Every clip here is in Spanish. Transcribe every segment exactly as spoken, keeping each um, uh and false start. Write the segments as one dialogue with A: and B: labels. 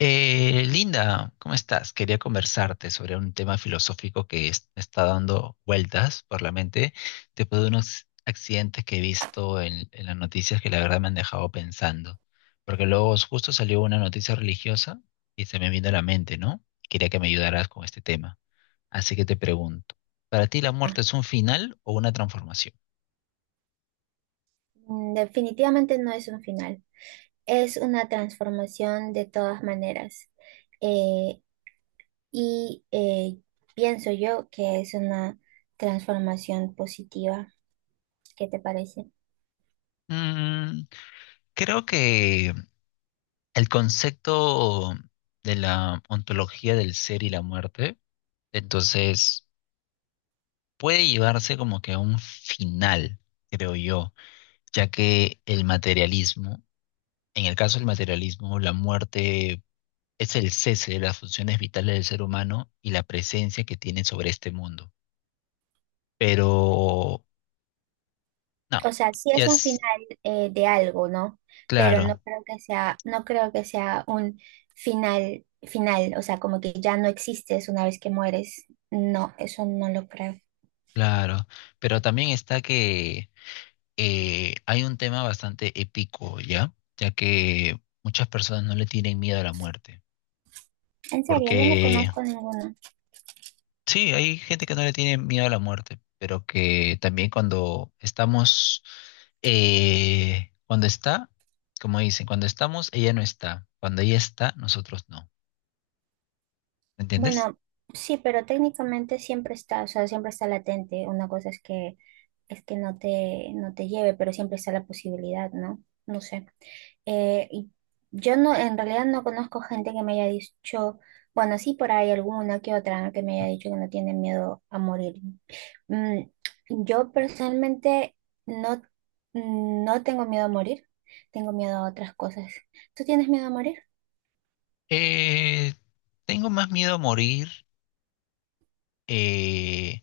A: Eh, Linda, ¿cómo estás? Quería conversarte sobre un tema filosófico que es- me está dando vueltas por la mente después de unos accidentes que he visto en, en las noticias que la verdad me han dejado pensando. Porque luego justo salió una noticia religiosa y se me vino a la mente, ¿no? Quería que me ayudaras con este tema. Así que te pregunto, ¿para ti la muerte
B: Ah,
A: es un final o una transformación?
B: mm, definitivamente no es un final, es una transformación de todas maneras. Eh, y eh, Pienso yo que es una transformación positiva. ¿Qué te parece?
A: Mm, creo que el concepto de la ontología del ser y la muerte, entonces, puede llevarse como que a un final, creo yo, ya que el materialismo, en el caso del materialismo, la muerte es el cese de las funciones vitales del ser humano y la presencia que tiene sobre este mundo. Pero, no,
B: O sea, sí
A: ya
B: es un
A: es
B: final eh, de algo, ¿no? Pero no
A: claro,
B: creo que sea, no creo que sea un final final, o sea, como que ya no existes una vez que mueres. No, eso no lo creo.
A: claro, pero también está que eh, hay un tema bastante épico, ¿ya? Ya que muchas personas no le tienen miedo a la muerte.
B: En serio, yo no
A: Porque
B: conozco ninguno.
A: sí, hay gente que no le tiene miedo a la muerte, pero que también cuando estamos, eh, cuando está, como dicen, cuando estamos, ella no está. Cuando ella está, nosotros no. ¿Me entiendes?
B: Bueno, sí, pero técnicamente siempre está, o sea, siempre está latente. Una cosa es que es que no te, no te lleve, pero siempre está la posibilidad, ¿no? No sé. Eh, y yo no, en realidad no conozco gente que me haya dicho, bueno, sí por ahí alguna que otra, ¿no?, que me haya dicho que no tiene miedo a morir. Mm, yo personalmente no, no tengo miedo a morir, tengo miedo a otras cosas. ¿Tú tienes miedo a morir?
A: Eh, tengo más miedo a morir, eh,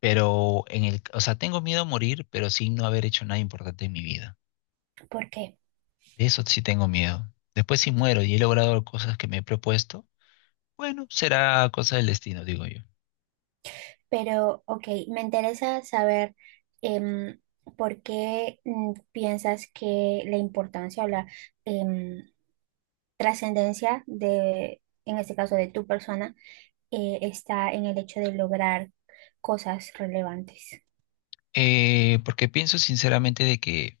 A: pero en el, o sea, tengo miedo a morir, pero sin no haber hecho nada importante en mi vida.
B: ¿Por qué?
A: De eso sí tengo miedo. Después si muero y he logrado cosas que me he propuesto, bueno, será cosa del destino, digo yo.
B: Pero, ok, me interesa saber em, por qué mm, piensas que la importancia o la em, trascendencia de, en este caso, de tu persona, eh, está en el hecho de lograr cosas relevantes.
A: Eh, porque pienso sinceramente de que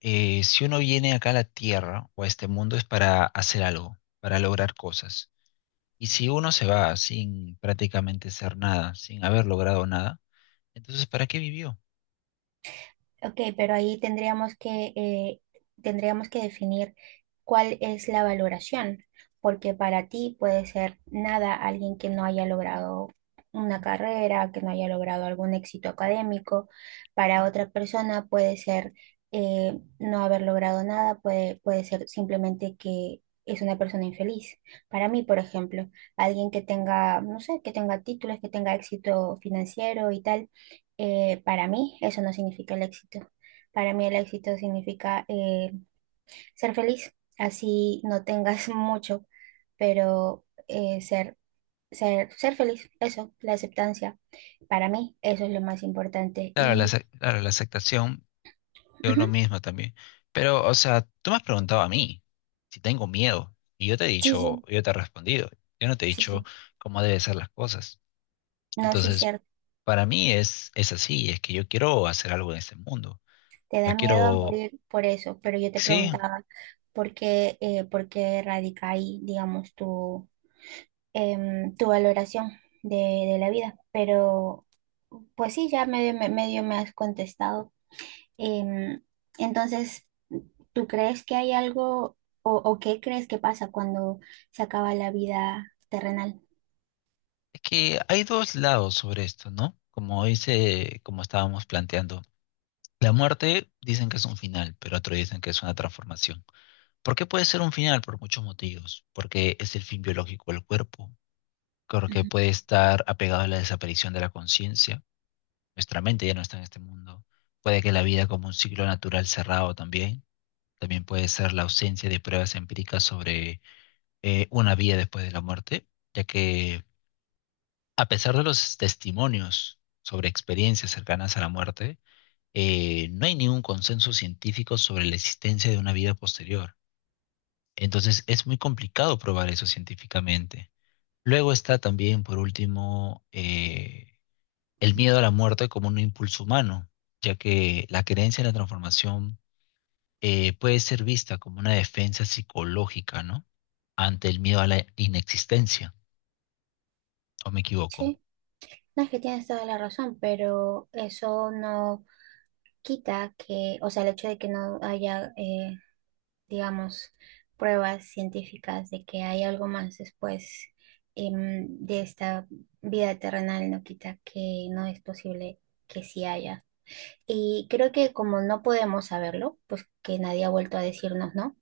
A: eh, si uno viene acá a la Tierra o a este mundo es para hacer algo, para lograr cosas. Y si uno se va sin prácticamente ser nada, sin haber logrado nada, entonces ¿para qué vivió?
B: Ok, pero ahí tendríamos que, eh, tendríamos que definir cuál es la valoración, porque para ti puede ser nada alguien que no haya logrado una carrera, que no haya logrado algún éxito académico, para otra persona puede ser eh, no haber logrado nada, puede, puede ser simplemente que es una persona infeliz. Para mí, por ejemplo, alguien que tenga, no sé, que tenga títulos, que tenga éxito financiero y tal, eh, para mí eso no significa el éxito. Para mí el éxito significa eh, ser feliz, así no tengas mucho, pero eh, ser, ser, ser feliz, eso, la aceptancia. Para mí eso es lo más importante.
A: Claro, la,
B: Y
A: ace- claro, la aceptación de uno
B: ujú,
A: mismo también. Pero, o sea, tú me has preguntado a mí si tengo miedo y yo te he
B: sí,
A: dicho,
B: sí.
A: yo te he respondido, yo no te he
B: Sí,
A: dicho
B: sí,
A: cómo deben ser las cosas.
B: no, sí es
A: Entonces,
B: cierto.
A: para mí es, es así, es que yo quiero hacer algo en este mundo.
B: Te
A: No
B: da miedo a
A: quiero,
B: morir por eso, pero yo te
A: sí,
B: preguntaba por qué, eh, por qué radica ahí, digamos, tu em, tu valoración de, de la vida. Pero, pues sí, ya medio, me- medio me has contestado. Em, entonces, ¿tú crees que hay algo o, o qué crees que pasa cuando se acaba la vida terrenal?
A: es que hay dos lados sobre esto, ¿no? Como dice, como estábamos planteando, la muerte dicen que es un final, pero otros dicen que es una transformación. ¿Por qué puede ser un final? Por muchos motivos. Porque es el fin biológico del cuerpo, creo que
B: Ujú.
A: puede estar apegado a la desaparición de la conciencia. Nuestra mente ya no está en este mundo. Puede que la vida como un ciclo natural cerrado también. También puede ser la ausencia de pruebas empíricas sobre eh, una vida después de la muerte, ya que a pesar de los testimonios sobre experiencias cercanas a la muerte, eh, no hay ningún consenso científico sobre la existencia de una vida posterior. Entonces es muy complicado probar eso científicamente. Luego está también, por último, eh, el miedo a la muerte como un impulso humano, ya que la creencia en la transformación eh, puede ser vista como una defensa psicológica, ¿no? Ante el miedo a la inexistencia, ¿o me equivoco?
B: Sí, no es que tienes toda la razón, pero eso no quita que, o sea, el hecho de que no haya eh, digamos, pruebas científicas de que hay algo más después em, de esta vida terrenal, no quita que no es posible que sí haya. Y creo que como no podemos saberlo, pues que nadie ha vuelto a decirnos, ¿no?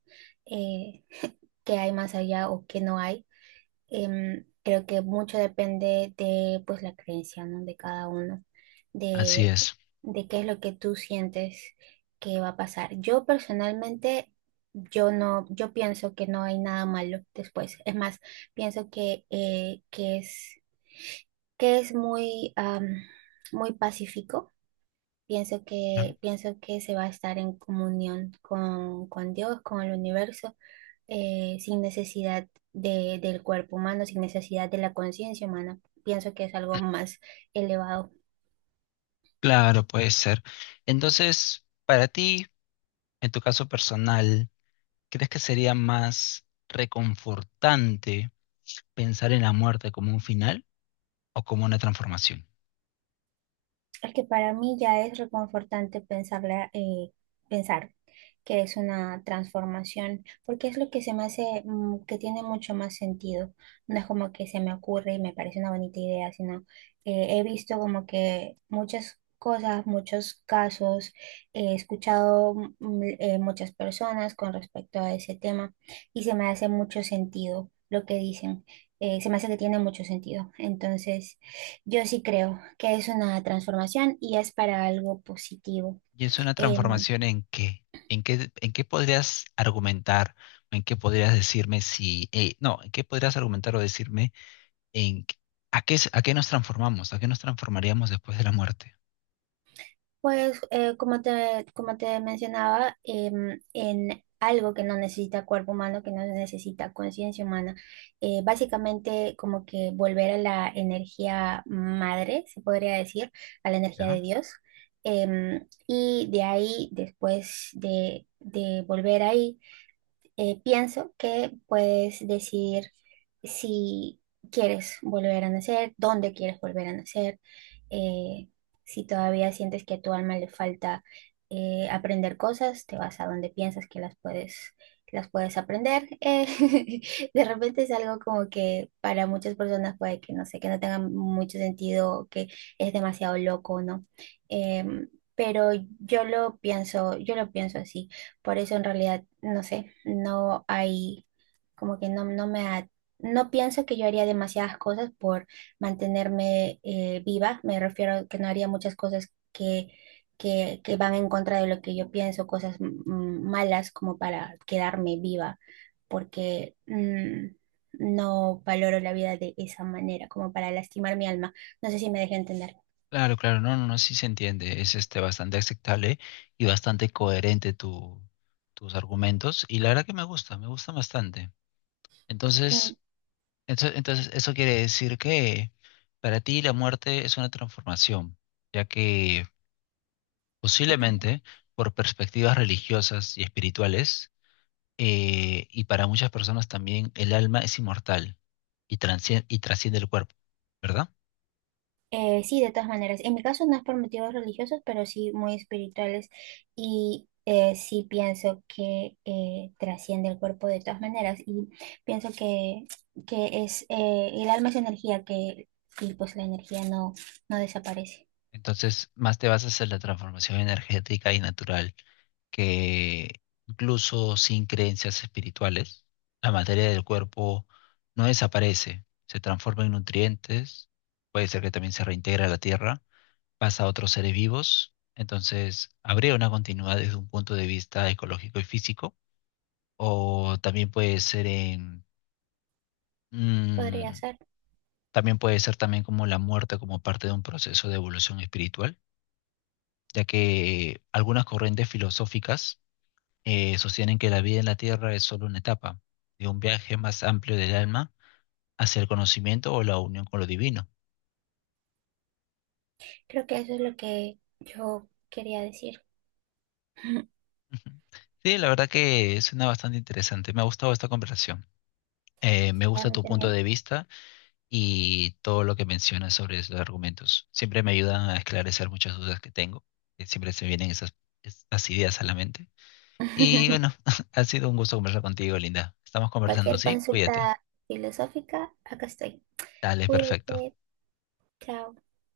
B: Eh, que hay más allá o que no hay. Em, creo que mucho depende de pues la creencia, ¿no? De cada uno,
A: Así
B: de,
A: es.
B: de qué es lo que tú sientes que va a pasar. Yo personalmente, yo no, yo pienso que no hay nada malo después. Es más, pienso que, eh, que es, que es muy, am, muy pacífico. Pienso
A: Bien.
B: que, pienso que se va a estar en comunión con, con Dios, con el universo, eh, sin necesidad de, del cuerpo humano, sin necesidad de la conciencia humana. Pienso que es algo más elevado.
A: Claro, puede ser. Entonces, para ti, en tu caso personal, ¿crees que sería más reconfortante pensar en la muerte como un final o como una transformación?
B: Es que para mí ya es reconfortante pensarla, eh, pensar que es una transformación, porque es lo que se me hace mm, que tiene mucho más sentido. No es como que se me ocurre y me parece una bonita idea, sino eh, he visto como que muchas cosas, muchos casos, he escuchado mm, mm, eh, muchas personas con respecto a ese tema y se me hace mucho sentido lo que dicen. Eh, se me hace que tiene mucho sentido. Entonces... yo sí creo que es una transformación y es para algo positivo.
A: ¿Y es una
B: Em,
A: transformación en qué? ¿En qué, en qué podrías argumentar? ¿En qué podrías decirme si... eh, no, ¿en qué podrías argumentar o decirme en qué- a qué, es- a qué nos transformamos? ¿A qué nos transformaríamos después de la muerte?
B: pues eh, como te, como te mencionaba, em, en algo que no necesita cuerpo humano, que no necesita conciencia humana, eh, básicamente como que volver a la energía madre, se podría decir, a la energía de
A: ¿Ya?
B: Dios. Em, y de ahí, después de, de volver ahí, eh, pienso que puedes decidir si quieres volver a nacer, dónde quieres volver a nacer, eh, si todavía sientes que a tu alma le falta eh, aprender cosas, te vas a donde piensas que las puedes, las puedes aprender. Eh, de repente es algo como que para muchas personas puede que no sé, que no tenga mucho sentido, que es demasiado loco, ¿no? Em, pero yo lo pienso, yo lo pienso así. Por eso en realidad, no sé, no hay, como que no, no me ha- no pienso que yo haría demasiadas cosas por mantenerme eh, viva. Me refiero a que no haría muchas cosas que, que, que van en contra de lo que yo pienso, cosas mm, malas como para quedarme viva, porque mm, no valoro la vida de esa manera, como para lastimar mi alma. No sé si me dejé entender.
A: Claro, claro, no, no, no, sí se entiende. Es este, bastante aceptable y bastante coherente tu, tus argumentos. Y la verdad que me gusta, me gusta bastante.
B: Mm,
A: Entonces, entonces, entonces, eso quiere decir que para ti la muerte es una transformación, ya que
B: ya está.
A: posiblemente por perspectivas religiosas y espirituales, eh, y para muchas personas también el alma es inmortal y transciende, y trasciende el cuerpo, ¿verdad?
B: Eh, sí, de todas maneras. En mi caso no es por motivos religiosos, pero sí muy espirituales. Y eh, sí pienso que eh, trasciende el cuerpo de todas maneras. Y pienso que, que es eh, el alma es energía que, y pues la energía no, no desaparece.
A: Entonces, más te vas a hacer la transformación energética y natural, que incluso sin creencias espirituales, la materia del cuerpo no desaparece, se transforma en nutrientes, puede ser que también se reintegra a la tierra pasa a otros seres vivos. Entonces, habría una continuidad desde un punto de vista ecológico y físico, o también puede ser en,
B: Podría
A: mm,
B: ser.
A: también puede ser también como la muerte como parte de un proceso de evolución espiritual, ya que algunas corrientes filosóficas eh, sostienen que la vida en la Tierra es solo una etapa de un viaje más amplio del alma hacia el conocimiento o la unión con lo divino.
B: Creo que eso es lo que yo quería decir.
A: Ujú. Sí, la verdad que suena bastante interesante. Me ha gustado esta conversación. Eh, me
B: Sí, a
A: gusta
B: mí
A: tu punto
B: también.
A: de vista y todo lo que mencionas sobre esos argumentos. Siempre me ayudan a esclarecer muchas dudas que tengo, que siempre se vienen esas, estas ideas a la mente. Y bueno, ha sido un gusto conversar contigo, Linda. Estamos conversando,
B: Cualquier
A: ¿sí? Cuídate.
B: consulta filosófica, acá estoy.
A: Dale, perfecto.
B: Cuídate. Chao.